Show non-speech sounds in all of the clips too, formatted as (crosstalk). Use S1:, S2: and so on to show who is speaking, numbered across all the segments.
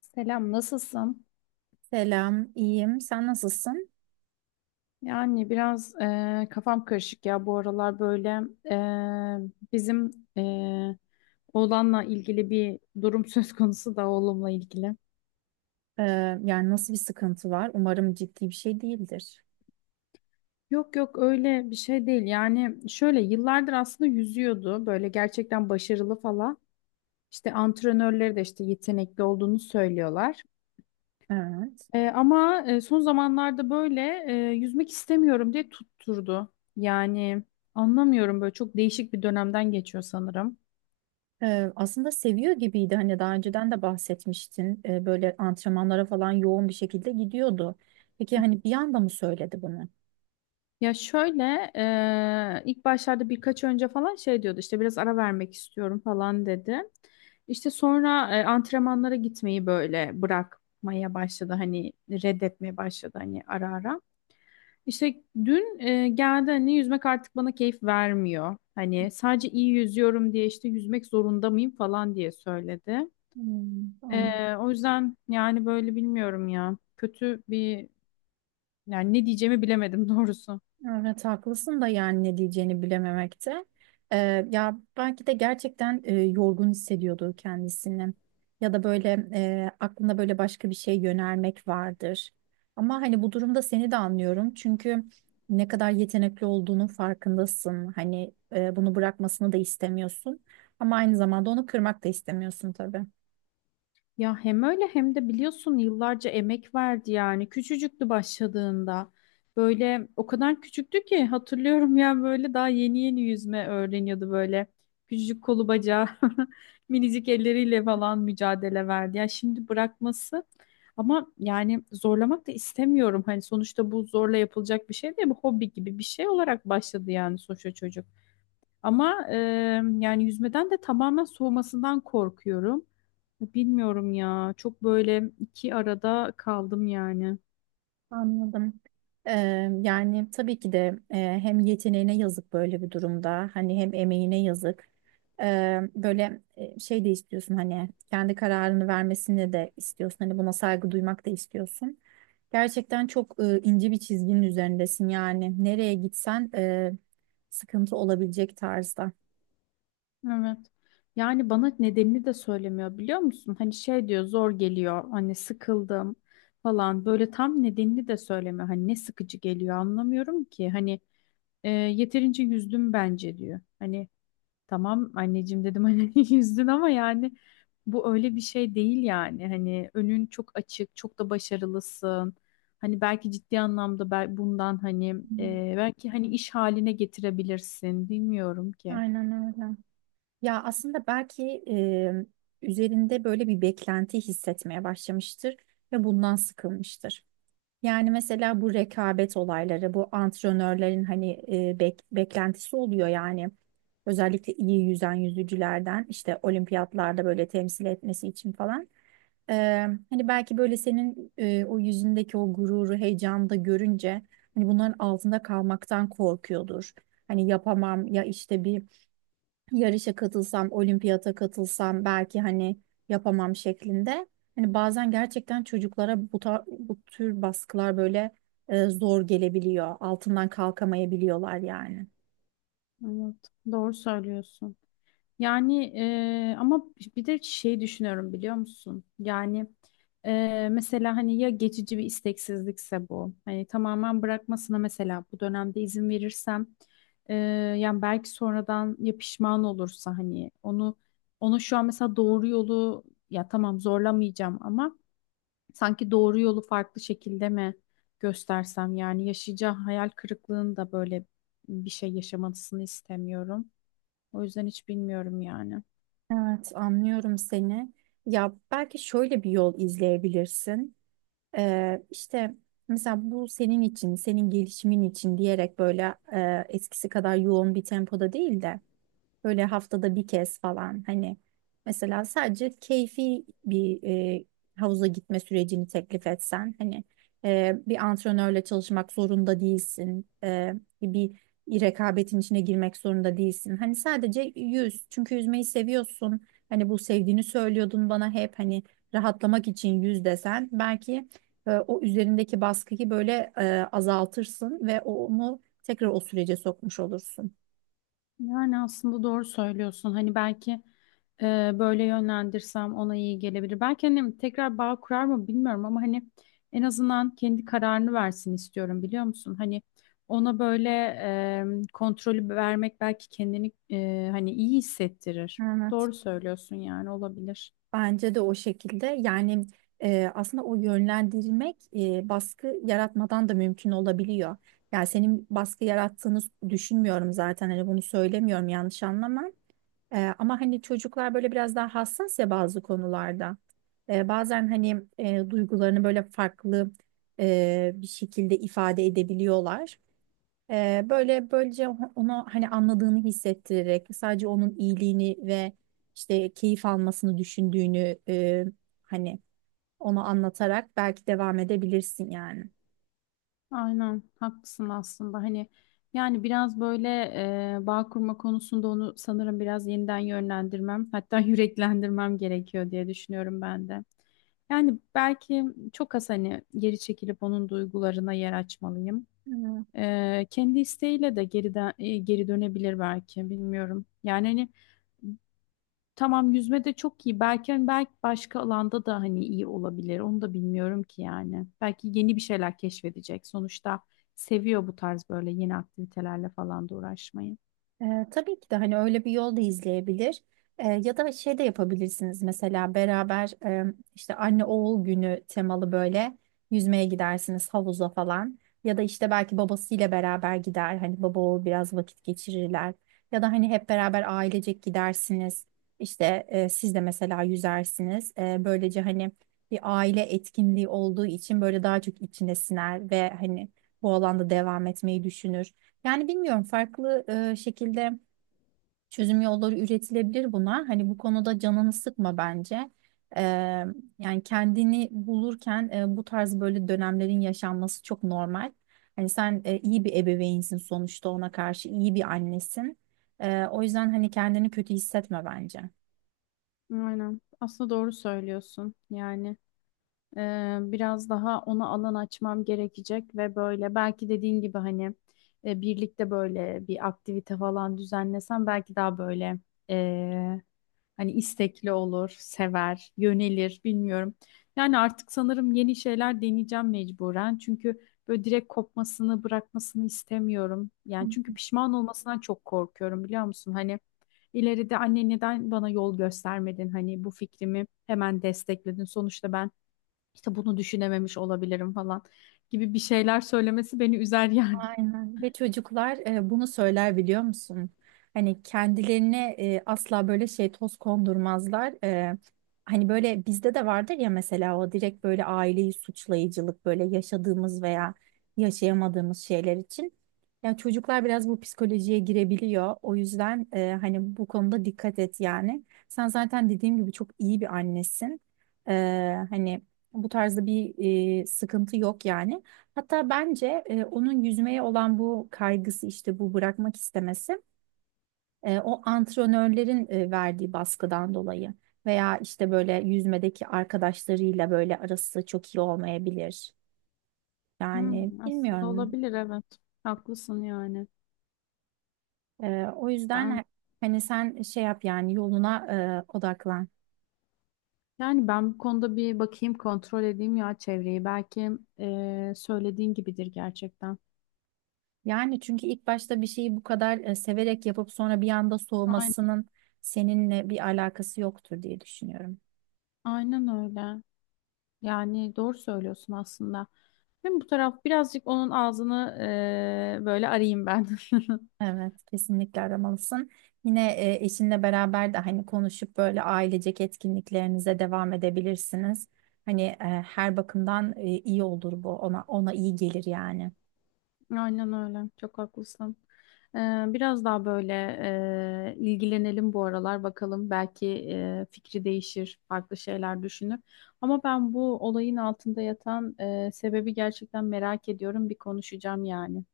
S1: Selam, nasılsın?
S2: Selam, iyiyim. Sen nasılsın?
S1: Yani biraz kafam karışık ya bu aralar böyle, bizim eee oğlanla ilgili bir durum (laughs) söz konusu da oğlumla ilgili.
S2: Ee, Yani nasıl bir sıkıntı var? Umarım ciddi bir şey değildir.
S1: Yok yok öyle bir şey değil yani şöyle yıllardır aslında yüzüyordu böyle gerçekten başarılı falan. İşte antrenörleri de işte yetenekli olduğunu söylüyorlar.
S2: Evet.
S1: Ama son zamanlarda böyle, yüzmek istemiyorum diye tutturdu. Yani anlamıyorum böyle çok değişik bir dönemden geçiyor sanırım.
S2: Aslında seviyor gibiydi. Hani daha önceden de bahsetmiştin. Böyle antrenmanlara falan yoğun bir şekilde gidiyordu. Peki hani bir anda mı söyledi bunu?
S1: Ya şöyle, ilk başlarda birkaç önce falan şey diyordu işte biraz ara vermek istiyorum falan dedi. İşte sonra antrenmanlara gitmeyi böyle bırakmaya başladı hani reddetmeye başladı hani ara ara. İşte dün geldi hani yüzmek artık bana keyif vermiyor. Hani sadece iyi yüzüyorum diye işte yüzmek zorunda mıyım falan diye söyledi.
S2: Hmm, anladım.
S1: O yüzden yani böyle bilmiyorum ya kötü bir yani ne diyeceğimi bilemedim (laughs) doğrusu.
S2: Evet haklısın da yani ne diyeceğini bilememekte. Ee, Ya belki de gerçekten yorgun hissediyordu kendisini. Ya da böyle aklında böyle başka bir şey yönelmek vardır. Ama hani bu durumda seni de anlıyorum. Çünkü ne kadar yetenekli olduğunun farkındasın. Hani bunu bırakmasını da istemiyorsun. Ama aynı zamanda onu kırmak da istemiyorsun tabii.
S1: Ya hem öyle hem de biliyorsun yıllarca emek verdi yani. Küçücüktü başladığında. Böyle o kadar küçüktü ki hatırlıyorum, (laughs) yani böyle daha yeni yeni yüzme öğreniyordu böyle. Küçücük kolu bacağı, (laughs) minicik elleriyle falan mücadele verdi. Ya şimdi bırakması, ama yani zorlamak da istemiyorum. Hani sonuçta bu zorla yapılacak bir şey değil, bu hobi gibi bir şey olarak başladı yani sonuçta çocuk. Ama yani yüzmeden de tamamen soğumasından korkuyorum. Bilmiyorum ya. Çok böyle iki arada kaldım yani.
S2: Anladım. Yani tabii ki de hem yeteneğine yazık böyle bir durumda hani hem emeğine yazık. Böyle şey de istiyorsun hani kendi kararını vermesini de istiyorsun hani buna saygı duymak da istiyorsun. Gerçekten çok ince bir çizginin üzerindesin yani nereye gitsen sıkıntı olabilecek tarzda.
S1: Evet. Yani bana nedenini de söylemiyor, biliyor musun? Hani şey diyor zor geliyor. Hani sıkıldım falan. Böyle tam nedenini de söylemiyor. Hani ne sıkıcı geliyor anlamıyorum ki. Hani yeterince yüzdüm bence diyor. Hani tamam anneciğim dedim hani, (laughs) yüzdün ama yani bu öyle bir şey değil yani. Hani önün çok açık, çok da başarılısın. Hani belki ciddi anlamda bundan hani
S2: Hmm.
S1: belki hani iş haline getirebilirsin. Bilmiyorum ki.
S2: Aynen öyle. Ya aslında belki üzerinde böyle bir beklenti hissetmeye başlamıştır ve bundan sıkılmıştır. Yani mesela bu rekabet olayları, bu antrenörlerin hani beklentisi oluyor yani. Özellikle iyi yüzen yüzücülerden işte olimpiyatlarda böyle temsil etmesi için falan. Ee, Hani belki böyle senin o yüzündeki o gururu, heyecanı da görünce hani bunların altında kalmaktan korkuyordur. Hani yapamam ya işte bir yarışa katılsam, olimpiyata katılsam belki hani yapamam şeklinde. Hani bazen gerçekten çocuklara bu tür baskılar böyle zor gelebiliyor. Altından kalkamayabiliyorlar yani.
S1: Evet, doğru söylüyorsun. Yani, ama bir de şey düşünüyorum biliyor musun? Yani, mesela hani ya geçici bir isteksizlikse bu. Hani tamamen bırakmasına mesela bu dönemde izin verirsem eee, yani belki sonradan ya pişman olursa hani onu şu an mesela doğru yolu, ya tamam zorlamayacağım ama sanki doğru yolu farklı şekilde mi göstersem, yani yaşayacağı hayal kırıklığını da böyle bir şey yaşamasını istemiyorum. O yüzden hiç bilmiyorum yani.
S2: Evet, anlıyorum seni. Ya belki şöyle bir yol izleyebilirsin. İşte mesela bu senin için, senin gelişimin için diyerek böyle eskisi kadar yoğun bir tempoda değil de böyle haftada bir kez falan hani mesela sadece keyfi bir e, havuza gitme sürecini teklif etsen hani bir antrenörle çalışmak zorunda değilsin. Bir rekabetin içine girmek zorunda değilsin. Hani sadece yüz çünkü yüzmeyi seviyorsun. Hani bu sevdiğini söylüyordun bana hep hani rahatlamak için yüz desen belki o üzerindeki baskıyı böyle azaltırsın ve onu tekrar o sürece sokmuş olursun.
S1: Yani aslında doğru söylüyorsun. Hani belki e, böyle yönlendirsem ona iyi gelebilir. Belki annem tekrar bağ kurar mı bilmiyorum, ama hani en azından kendi kararını versin istiyorum, biliyor musun? Hani ona böyle kontrolü vermek belki kendini hani iyi hissettirir. Doğru söylüyorsun yani olabilir.
S2: Bence de o şekilde. Yani aslında o yönlendirmek baskı yaratmadan da mümkün olabiliyor. Yani senin baskı yarattığını düşünmüyorum zaten. Hani bunu söylemiyorum, yanlış anlama. Ama hani çocuklar böyle biraz daha hassas ya bazı konularda. Bazen hani duygularını böyle farklı bir şekilde ifade edebiliyorlar. Böyle böylece ona hani anladığını hissettirerek sadece onun iyiliğini ve işte keyif almasını düşündüğünü hani ona anlatarak belki devam edebilirsin yani.
S1: Aynen haklısın aslında hani yani biraz böyle bağ kurma konusunda onu sanırım biraz yeniden yönlendirmem, hatta (laughs) yüreklendirmem gerekiyor diye düşünüyorum ben de. Yani belki çok az hani geri çekilip onun duygularına yer açmalıyım.
S2: Hmm.
S1: Kendi isteğiyle de geriden, geri dönebilir belki, bilmiyorum. Yani hani tamam, yüzme de çok iyi. Belki hani belki başka alanda da hani iyi olabilir. Onu da bilmiyorum ki yani. Belki yeni bir şeyler keşfedecek. Sonuçta seviyor bu tarz böyle yeni aktivitelerle falan da uğraşmayı.
S2: Tabii ki de hani öyle bir yol da izleyebilir. Ya da şey de yapabilirsiniz mesela beraber işte anne oğul günü temalı böyle yüzmeye gidersiniz havuza falan. Ya da işte belki babasıyla beraber gider hani baba oğul biraz vakit geçirirler. Ya da hani hep beraber ailecek gidersiniz. İşte siz de mesela yüzersiniz. Böylece hani bir aile etkinliği olduğu için böyle daha çok içine siner ve hani bu alanda devam etmeyi düşünür. Yani bilmiyorum, farklı şekilde çözüm yolları üretilebilir buna. Hani bu konuda canını sıkma bence. E, Yani kendini bulurken bu tarz böyle dönemlerin yaşanması çok normal. Hani sen iyi bir ebeveynsin sonuçta, ona karşı iyi bir annesin. O yüzden hani kendini kötü hissetme bence.
S1: Aynen. Aslında doğru söylüyorsun. Yani, biraz daha ona alan açmam gerekecek ve böyle belki dediğin gibi hani, birlikte böyle bir aktivite falan düzenlesem belki daha böyle hani istekli olur, sever, yönelir, bilmiyorum. Yani artık sanırım yeni şeyler deneyeceğim mecburen. Çünkü böyle direkt kopmasını, bırakmasını istemiyorum.
S2: Hı.
S1: Yani çünkü pişman olmasından çok korkuyorum, biliyor musun? Hani ileride anne neden bana yol göstermedin? Hani bu fikrimi hemen destekledin. Sonuçta ben işte bunu düşünememiş olabilirim falan gibi bir şeyler söylemesi beni üzer yani.
S2: Aynen. Ve çocuklar bunu söyler biliyor musun? Hani kendilerine asla böyle şey toz kondurmazlar. Hani böyle bizde de vardır ya, mesela o direkt böyle aileyi suçlayıcılık böyle yaşadığımız veya yaşayamadığımız şeyler için. Ya çocuklar biraz bu psikolojiye girebiliyor. O yüzden hani bu konuda dikkat et yani. Sen zaten dediğim gibi çok iyi bir annesin. E, Hani bu tarzda bir sıkıntı yok yani. Hatta bence onun yüzmeye olan bu kaygısı, işte bu bırakmak istemesi o antrenörlerin verdiği baskıdan dolayı veya işte böyle yüzmedeki arkadaşlarıyla böyle arası çok iyi olmayabilir. Yani
S1: Hmm, aslında
S2: bilmiyorum.
S1: olabilir, evet. Haklısın yani.
S2: E, o yüzden
S1: Ben,
S2: he- Hani sen şey yap yani yoluna odaklan.
S1: yani ben bu konuda bir bakayım, kontrol edeyim ya çevreyi. Belki söylediğin gibidir gerçekten.
S2: Yani çünkü ilk başta bir şeyi bu kadar severek yapıp sonra bir anda
S1: Aynen,
S2: soğumasının seninle bir alakası yoktur diye düşünüyorum.
S1: aynen öyle. Yani doğru söylüyorsun aslında. Hem bu taraf birazcık onun ağzını böyle arayayım ben. (laughs)
S2: Evet, kesinlikle aramalısın. Yine eşinle beraber de hani konuşup böyle ailecek etkinliklerinize devam edebilirsiniz. Hani her bakımdan iyi olur bu. Ona iyi gelir yani.
S1: Aynen öyle. Çok haklısın. Ee, Biraz daha böyle ilgilenelim bu aralar bakalım. Belki fikri değişir, farklı şeyler düşünür. Ama ben bu olayın altında yatan sebebi gerçekten merak ediyorum. Bir konuşacağım yani.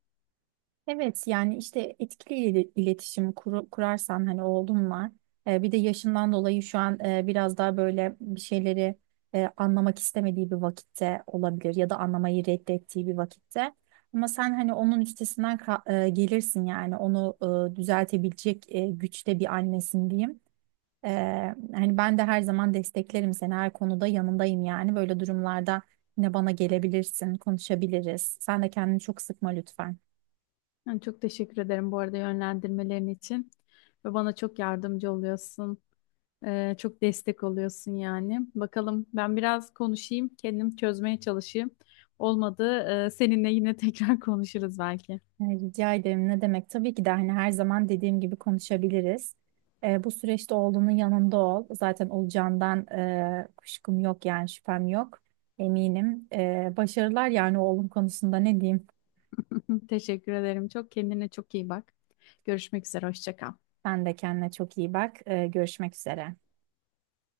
S2: Evet yani işte kurarsan hani oğlum var. Bir de yaşından dolayı şu an biraz daha böyle bir şeyleri anlamak istemediği bir vakitte olabilir ya da anlamayı reddettiği bir vakitte. Ama sen hani onun üstesinden ka- e, gelirsin yani onu düzeltebilecek güçte bir annesin diyeyim. Hani ben de her zaman desteklerim seni, her konuda yanındayım yani böyle durumlarda yine bana gelebilirsin, konuşabiliriz. Sen de kendini çok sıkma lütfen.
S1: Yani çok teşekkür ederim bu arada yönlendirmelerin için. Ve bana çok yardımcı oluyorsun. Çok destek oluyorsun yani. Bakalım ben biraz konuşayım, kendim çözmeye çalışayım. Olmadı seninle yine tekrar (laughs) konuşuruz belki.
S2: Rica ederim. Ne demek? Tabii ki de hani her zaman dediğim gibi konuşabiliriz. Bu süreçte oğlunun yanında ol. Zaten olacağından kuşkum yok yani, şüphem yok. Eminim. Başarılar yani oğlum konusunda, ne diyeyim?
S1: (laughs) Teşekkür ederim. Çok kendine çok iyi bak. Görüşmek üzere. Hoşça kal.
S2: Sen de kendine çok iyi bak. Görüşmek üzere.